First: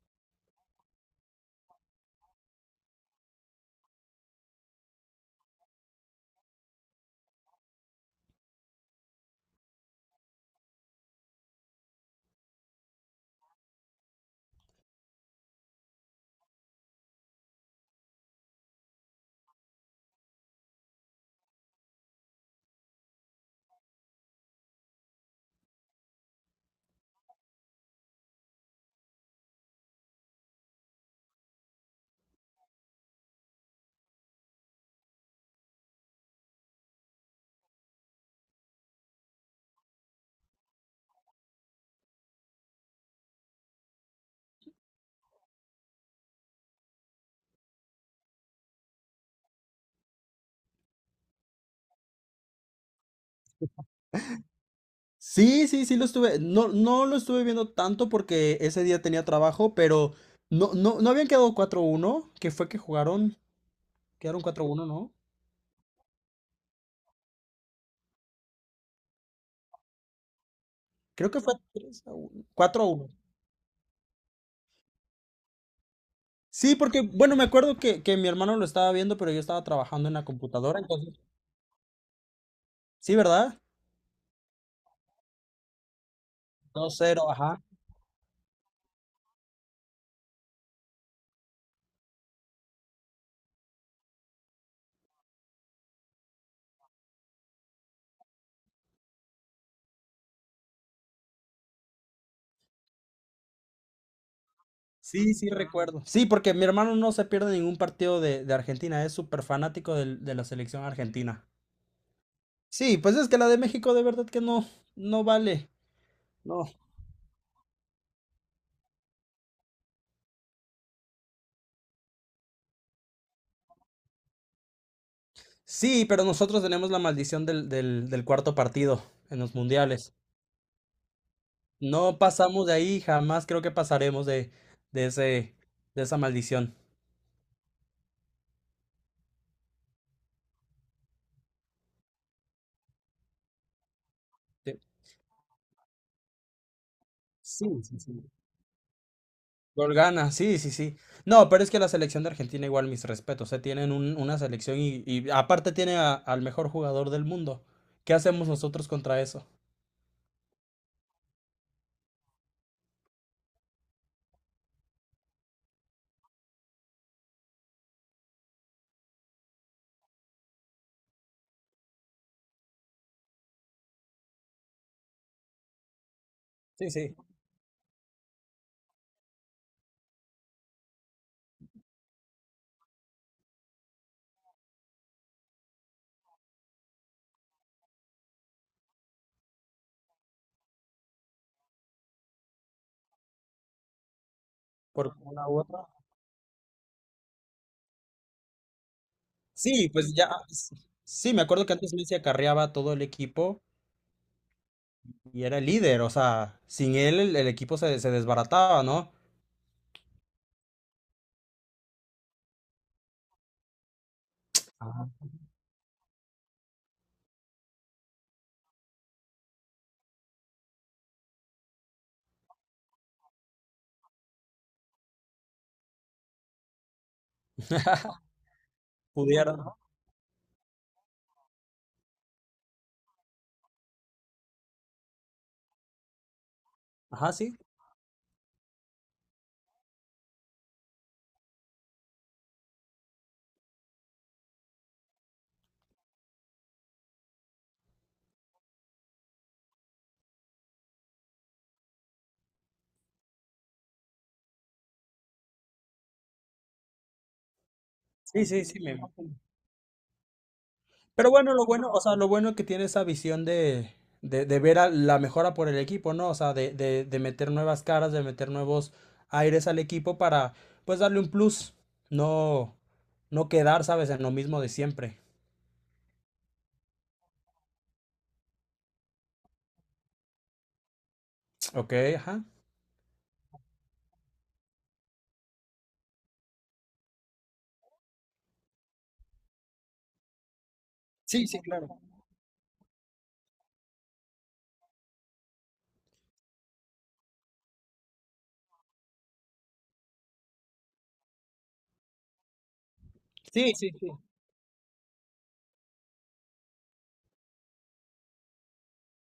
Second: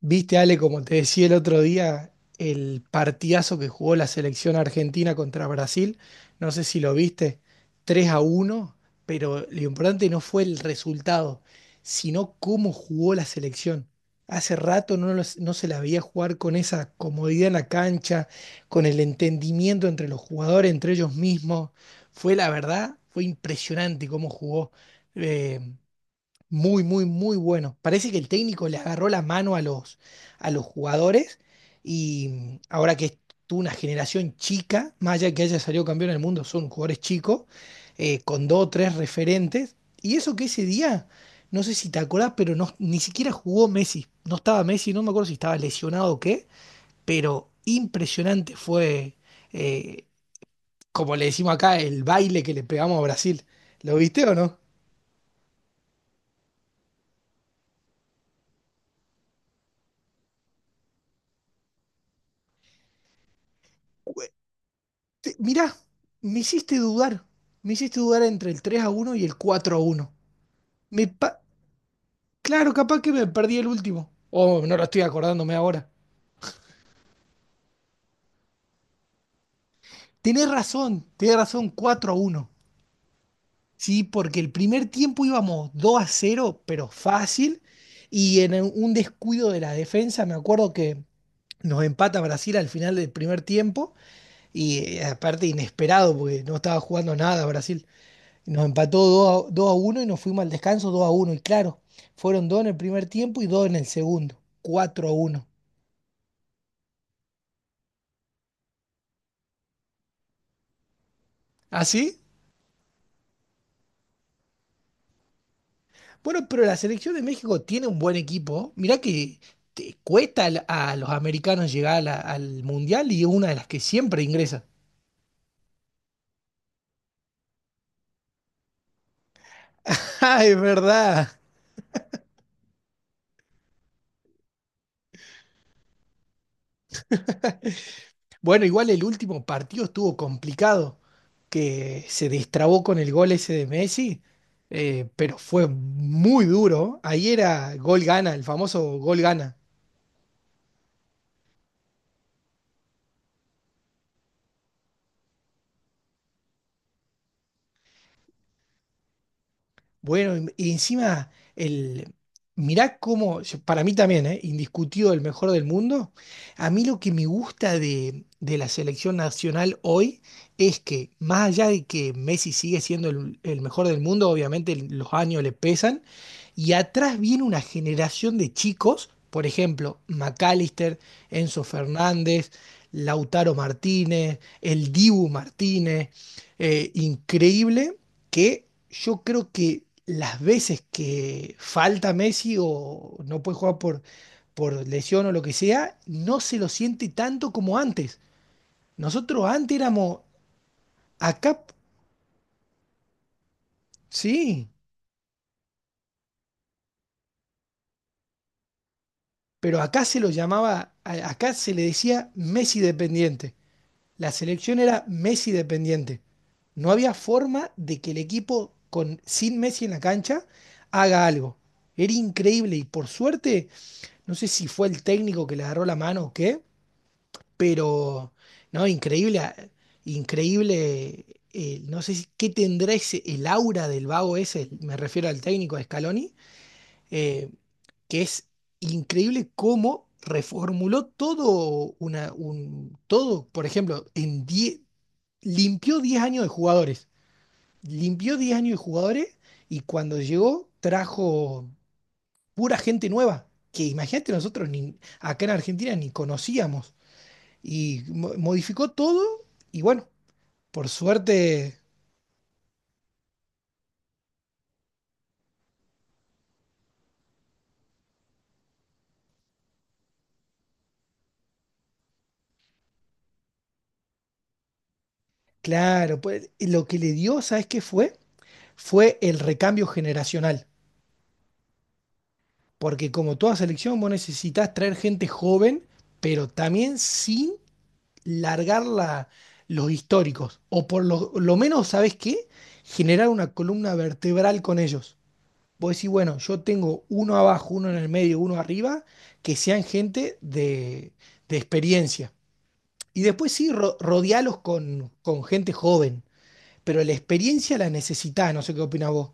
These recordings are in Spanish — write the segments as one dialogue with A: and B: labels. A: Viste, Ale, como te decía el otro día, el partidazo que jugó la selección argentina contra Brasil, no sé si lo viste, 3 a uno, pero lo importante no fue el resultado, sino cómo jugó la selección. Hace rato no, no se la veía jugar con esa comodidad en la cancha, con el entendimiento entre los jugadores, entre ellos mismos. Fue la verdad, fue impresionante cómo jugó. eh, muy, muy, muy bueno. Parece que el técnico le agarró la mano a los jugadores y ahora que es tú una generación chica, más allá de que haya salido campeón del mundo, son jugadores chicos, con dos o tres referentes. Y eso que ese día, no sé si te acordás, pero no, ni siquiera jugó Messi. No estaba Messi, no me acuerdo si estaba lesionado o qué, pero impresionante fue, eh, como le decimos acá, el baile que le pegamos a Brasil. ¿Lo viste o no?
B: Sí, sí, sí lo estuve, no, no lo estuve viendo tanto porque ese día tenía trabajo, pero no, no, no habían quedado 4 uno, que fue que jugaron, quedaron 4 uno, ¿no?
A: Mirá, me hiciste dudar. Me hiciste dudar entre el 3 a uno y el 4 a uno. Me
B: Creo
A: pa-
B: que fue 3-1,
A: claro, capaz
B: 4-1.
A: que me perdí el último. Oh, no lo estoy acordándome ahora.
B: Sí, porque, bueno, me acuerdo que mi hermano lo estaba viendo, pero yo estaba trabajando en la computadora, entonces,
A: Tenés razón, 4 a uno.
B: sí, verdad.
A: Sí, porque el primer tiempo íbamos 2 a cero, pero
B: Dos cero, ajá.
A: fácil. Y en un descuido de la defensa, me acuerdo que nos empata Brasil al final del primer tiempo. Y aparte inesperado, porque no estaba jugando nada Brasil. Nos empató 2 a uno, y nos fuimos al descanso 2 a uno. Y claro, fueron 2 en el primer tiempo y 2 en el segundo. Cuatro a
B: Sí,
A: 1.
B: sí, recuerdo. Sí, porque mi hermano no se pierde ningún partido de Argentina, es súper fanático de la selección argentina.
A: ¿Así?
B: Sí, pues es que la de México de verdad que no, no vale.
A: Bueno, pero
B: No.
A: la selección de México tiene un buen equipo. Mirá que a los americanos llegar al Mundial y es una de las que siempre ingresa.
B: Sí, pero nosotros tenemos la maldición del cuarto partido en los mundiales.
A: Ah, es verdad.
B: No pasamos de ahí, jamás creo que pasaremos de ese, de esa maldición.
A: Bueno, igual el último partido estuvo complicado, que se destrabó con el gol ese de Messi,
B: De-
A: pero fue muy duro. Ahí era
B: Sí, sí,
A: gol
B: sí.
A: gana, el famoso gol gana.
B: Gol gana, sí, sí, sí. No, pero es que la selección de Argentina, igual mis respetos. Se tienen una selección y aparte tiene al mejor jugador del mundo. ¿Qué hacemos nosotros contra eso?
A: Bueno, y encima, el, mirá cómo, para mí también, ¿eh? Indiscutido el mejor del mundo. A mí lo que me gusta de la selección nacional hoy es que, más allá de que Messi sigue siendo el mejor del mundo, obviamente los años le pesan, y
B: Sí, sí,
A: atrás viene una generación de chicos, por ejemplo, McAllister, Enzo Fernández, Lautaro Martínez, el Dibu Martínez. Increíble que yo creo que las veces que falta Messi o no puede jugar por
B: por
A: lesión o lo
B: una
A: que
B: u otra.
A: sea, no se lo siente tanto como antes. Nosotros antes
B: Sí, pues
A: éramos
B: ya, sí, me
A: acá,
B: acuerdo que antes Messi acarreaba a todo el equipo.
A: sí,
B: Y era el líder, o sea, sin él el equipo se desbarataba, ¿no?
A: pero acá se lo llamaba, acá se le decía Messi dependiente. La selección era
B: Ajá.
A: Messi dependiente. No había forma de que el equipo sin Messi en la cancha haga algo. Era increíble y por suerte. No sé si fue el técnico que le agarró la mano o qué, pero no, increíble,
B: Pudiera, ¿no?
A: increíble. No sé si- qué tendrá ese, el aura del vago ese, me refiero al técnico de Scaloni,
B: Ajá,
A: eh,
B: sí.
A: que es increíble cómo reformuló todo, todo, por ejemplo, en 10 limpió 10 años de jugadores, limpió 10 años de jugadores y cuando llegó trajo pura gente nueva, que imagínate nosotros ni, acá en Argentina ni conocíamos. Y
B: Sí, sí, sí,
A: modificó
B: me imagino.
A: todo y bueno, por
B: Pero bueno, lo
A: suerte.
B: bueno, o sea, lo bueno es que tiene esa visión de, ver a la mejora por el equipo, ¿no? O sea, de meter nuevas caras, de meter nuevos aires al equipo para, pues, darle un plus. No, no quedar, ¿sabes? En lo mismo de siempre.
A: Claro, pues, lo que le dio, ¿sabes qué fue? Fue el recambio generacional,
B: Ok, ajá.
A: porque como toda selección vos necesitas traer gente joven, pero también sin largar la- los históricos, o por lo,
B: Sí,
A: lo
B: sí,
A: menos,
B: claro.
A: ¿sabes qué? Generar una columna vertebral con ellos. Vos decís, bueno, yo tengo uno abajo, uno en el medio, uno arriba, que sean gente de experiencia. Y después sí,
B: Sí, sí, sí.
A: rodealos con gente joven, pero la experiencia la necesitás, no sé qué opinas vos.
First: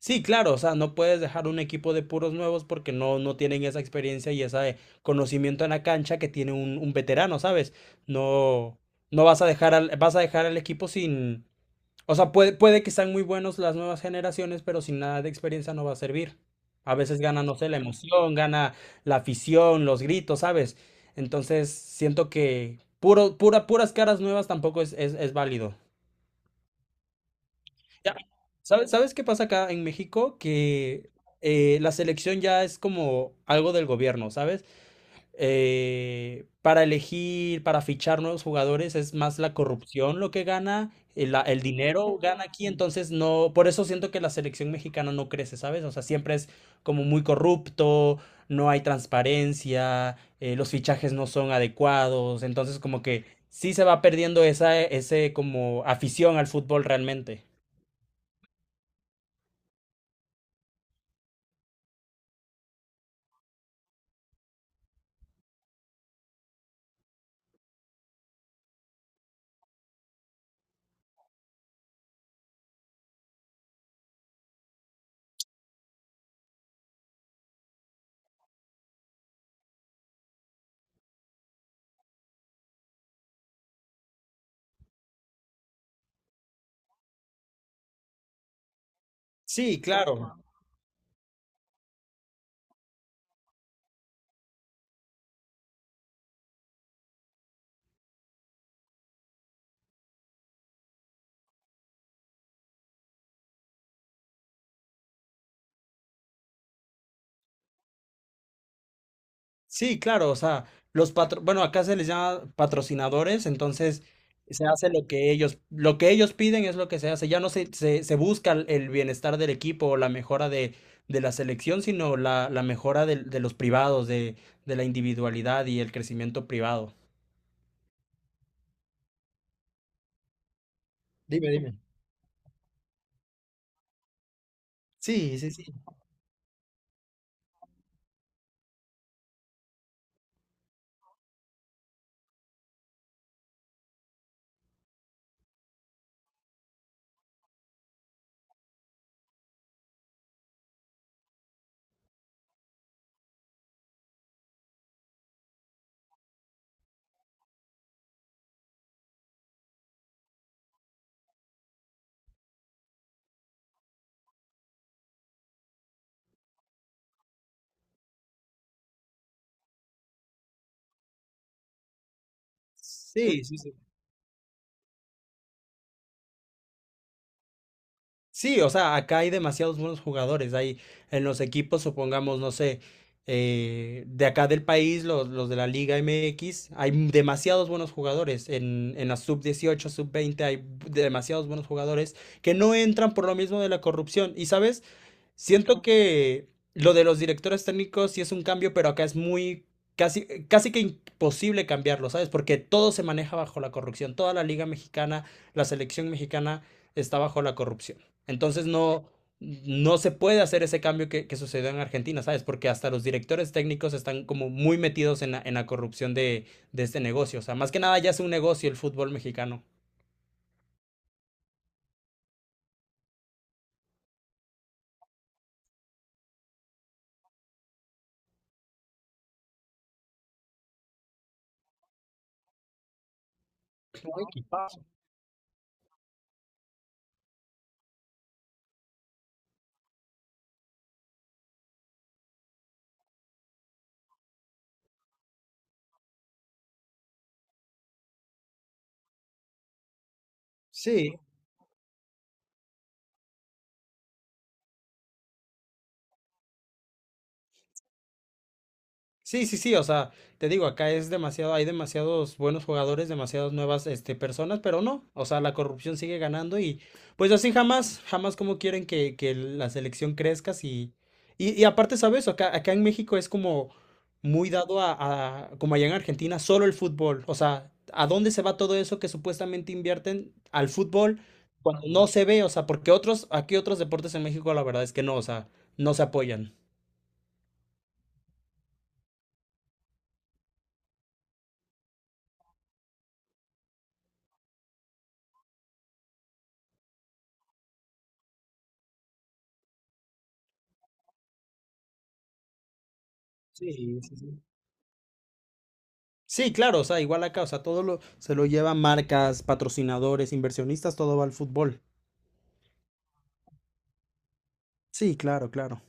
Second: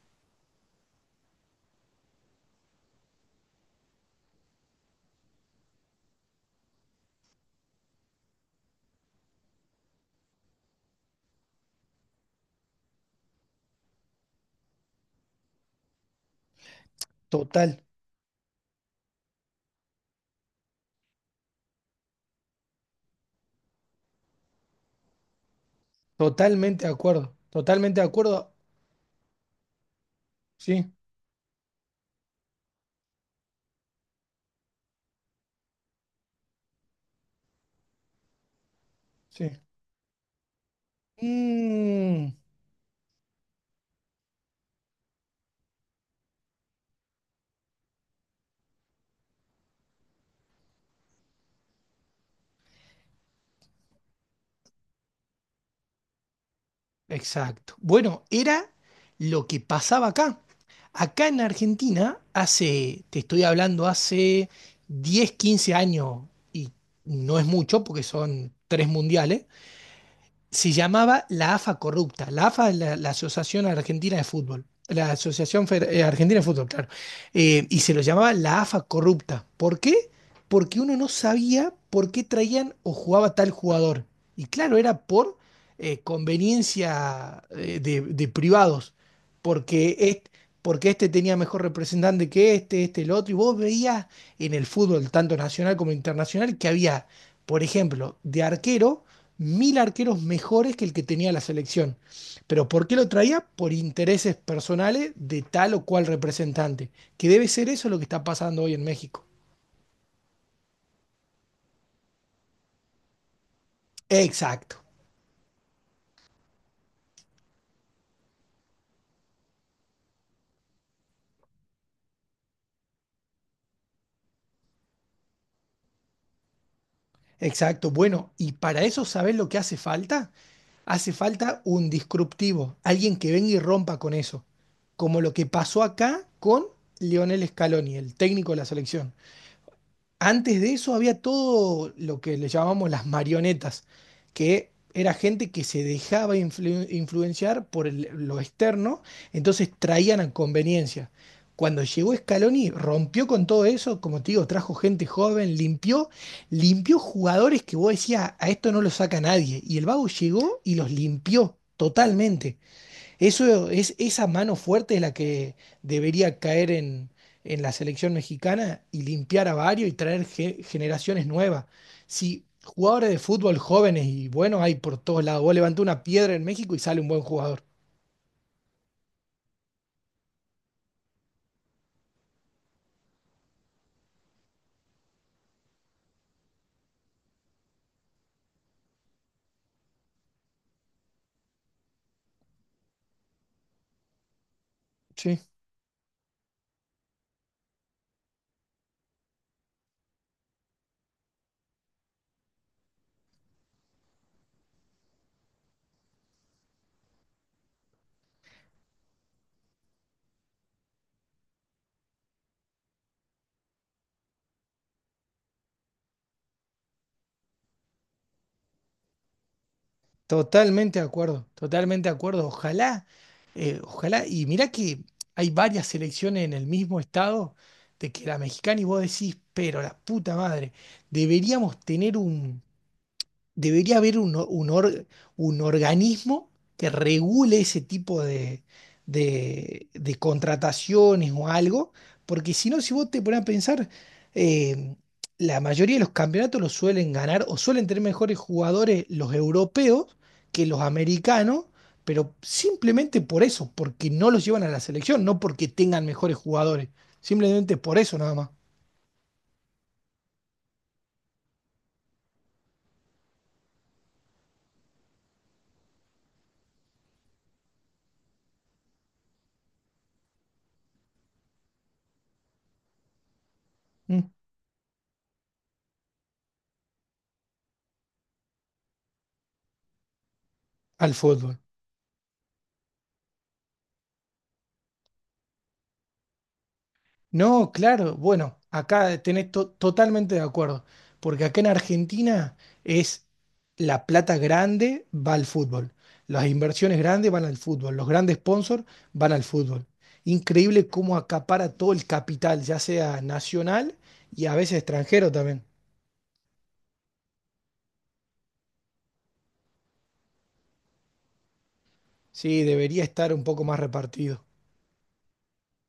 B: Sí, claro, o sea, no puedes dejar un equipo de puros nuevos porque no, no tienen esa experiencia y ese conocimiento en la cancha que tiene un veterano, ¿sabes? No, no vas a dejar al equipo sin, o sea, puede que sean muy buenos las nuevas generaciones, pero sin nada de experiencia no va a servir. A veces gana, no sé, la
A: Total,
B: emoción, gana la afición, los gritos, ¿sabes? Entonces, siento que puro, pura, puras caras nuevas tampoco es, es válido.
A: totalmente de acuerdo, totalmente de
B: Ya.
A: acuerdo.
B: ¿Sabes qué pasa acá en México?
A: Sí,
B: Que la selección ya es como algo del gobierno, ¿sabes? Para elegir, para fichar nuevos jugadores, es más
A: sí.
B: la corrupción lo que gana, el dinero
A: Mm.
B: gana aquí, entonces no, por eso siento que la selección mexicana no crece, ¿sabes? O sea, siempre es como muy corrupto, no hay transparencia, los fichajes no son adecuados, entonces como que sí se va perdiendo esa, ese como afición al fútbol realmente.
A: Exacto. Bueno, era lo que pasaba acá. Acá en Argentina, hace, te estoy hablando, hace 10, 15 años, y no es mucho porque son tres mundiales, se llamaba la AFA Corrupta. La AFA es la Asociación Argentina de Fútbol. La Asociación Argentina de Fútbol, claro. Y se lo llamaba la AFA Corrupta. ¿Por qué? Porque uno no sabía por qué traían o jugaba tal jugador. Y claro, era por conveniencia, de privados.
B: Sí,
A: Porque, est-
B: claro.
A: porque este tenía mejor representante que este, el otro. Y vos veías en el fútbol, tanto nacional como internacional, que había, por ejemplo, de arquero, mil arqueros mejores que el que tenía la selección. Pero ¿por qué lo traía? Por intereses personales de tal o cual representante, que debe ser eso lo que está pasando hoy en México.
B: Sí, claro. O sea, los patro, bueno, acá se les llama patrocinadores, entonces se
A: Exacto,
B: hace lo que ellos, piden es lo que se hace. Ya no se busca el bienestar del equipo o la mejora de la selección, sino la mejora de los privados, de la individualidad y el crecimiento privado.
A: exacto. Bueno, y para eso, ¿sabes lo que hace falta? Hace
B: Dime,
A: falta
B: dime.
A: un disruptivo, alguien que venga y rompa con eso, como lo
B: Sí,
A: que
B: sí, sí.
A: pasó acá con Lionel Scaloni, el técnico de la selección. Antes de eso había todo lo que le llamamos las marionetas, que era gente que se dejaba influenciar por lo externo, entonces traían a conveniencia. Cuando llegó Scaloni, rompió con todo eso, como te digo, trajo gente joven, limpió jugadores que vos decías, a esto no lo saca nadie. Y el Vago llegó y los limpió totalmente. Eso es, esa mano fuerte es la que debería caer en la selección mexicana y limpiar a varios y traer generaciones nuevas. Si jugadores de
B: Sí, sí,
A: fútbol
B: sí.
A: jóvenes y buenos hay por todos lados, vos levantás una piedra en México y sale un buen jugador.
B: Sí, o sea, acá hay demasiados buenos jugadores. Hay en los equipos, supongamos, no sé, de acá del país, los de la Liga MX, hay demasiados buenos jugadores. En la sub 18, sub 20, hay demasiados buenos jugadores que no entran por lo mismo de la corrupción. Y sabes,
A: Sí,
B: siento que lo de los directores técnicos sí es un cambio, pero acá es muy casi, casi que imposible cambiarlo, ¿sabes? Porque todo se maneja bajo la corrupción. Toda la liga mexicana, la selección mexicana está bajo la corrupción. Entonces no, no se puede hacer ese cambio que sucedió en Argentina, ¿sabes? Porque hasta los directores técnicos están como muy metidos en la, corrupción de este negocio. O sea, más que nada ya es un negocio el fútbol mexicano.
A: totalmente de acuerdo, totalmente de acuerdo. Ojalá, ojalá, y mirá que hay varias selecciones en el mismo estado de que la mexicana y vos decís, pero la puta madre, deberíamos tener debería haber un, o- un, or- un organismo que regule ese tipo de contrataciones o algo, porque si no, si vos te pones a pensar, eh, la mayoría de los campeonatos los suelen ganar o suelen tener mejores jugadores los europeos que los
B: Sí,
A: americanos, pero simplemente por eso, porque no los llevan a la selección, no porque tengan mejores jugadores, simplemente por eso nada más,
B: sí, sí, sí, o sea, te digo, acá es demasiado, hay demasiados buenos jugadores, demasiadas nuevas, este, personas, pero no, o sea, la corrupción sigue ganando y pues así jamás, jamás como quieren que la selección crezca si... Y aparte, ¿sabes? Acá, acá en México es como
A: mm,
B: muy dado a como allá en Argentina, solo el fútbol, o sea, ¿a dónde se va todo eso que supuestamente invierten al
A: al
B: fútbol
A: fútbol.
B: cuando no se ve? O sea, porque otros, aquí otros deportes en México la verdad es que no, o sea, no se apoyan.
A: No, claro, bueno, acá tenés totalmente de acuerdo, porque acá en Argentina es la plata grande va al fútbol, las inversiones grandes van al fútbol, los grandes sponsors van al fútbol. Increíble cómo acapara todo el capital, ya sea
B: Sí,
A: nacional
B: sí, sí.
A: y a veces extranjero también.
B: Sí, claro, o sea, igual acá, o sea, todo lo, se lo llevan marcas, patrocinadores, inversionistas, todo va al fútbol.
A: Sí, debería estar un poco más repartido.
B: Sí, claro, claro.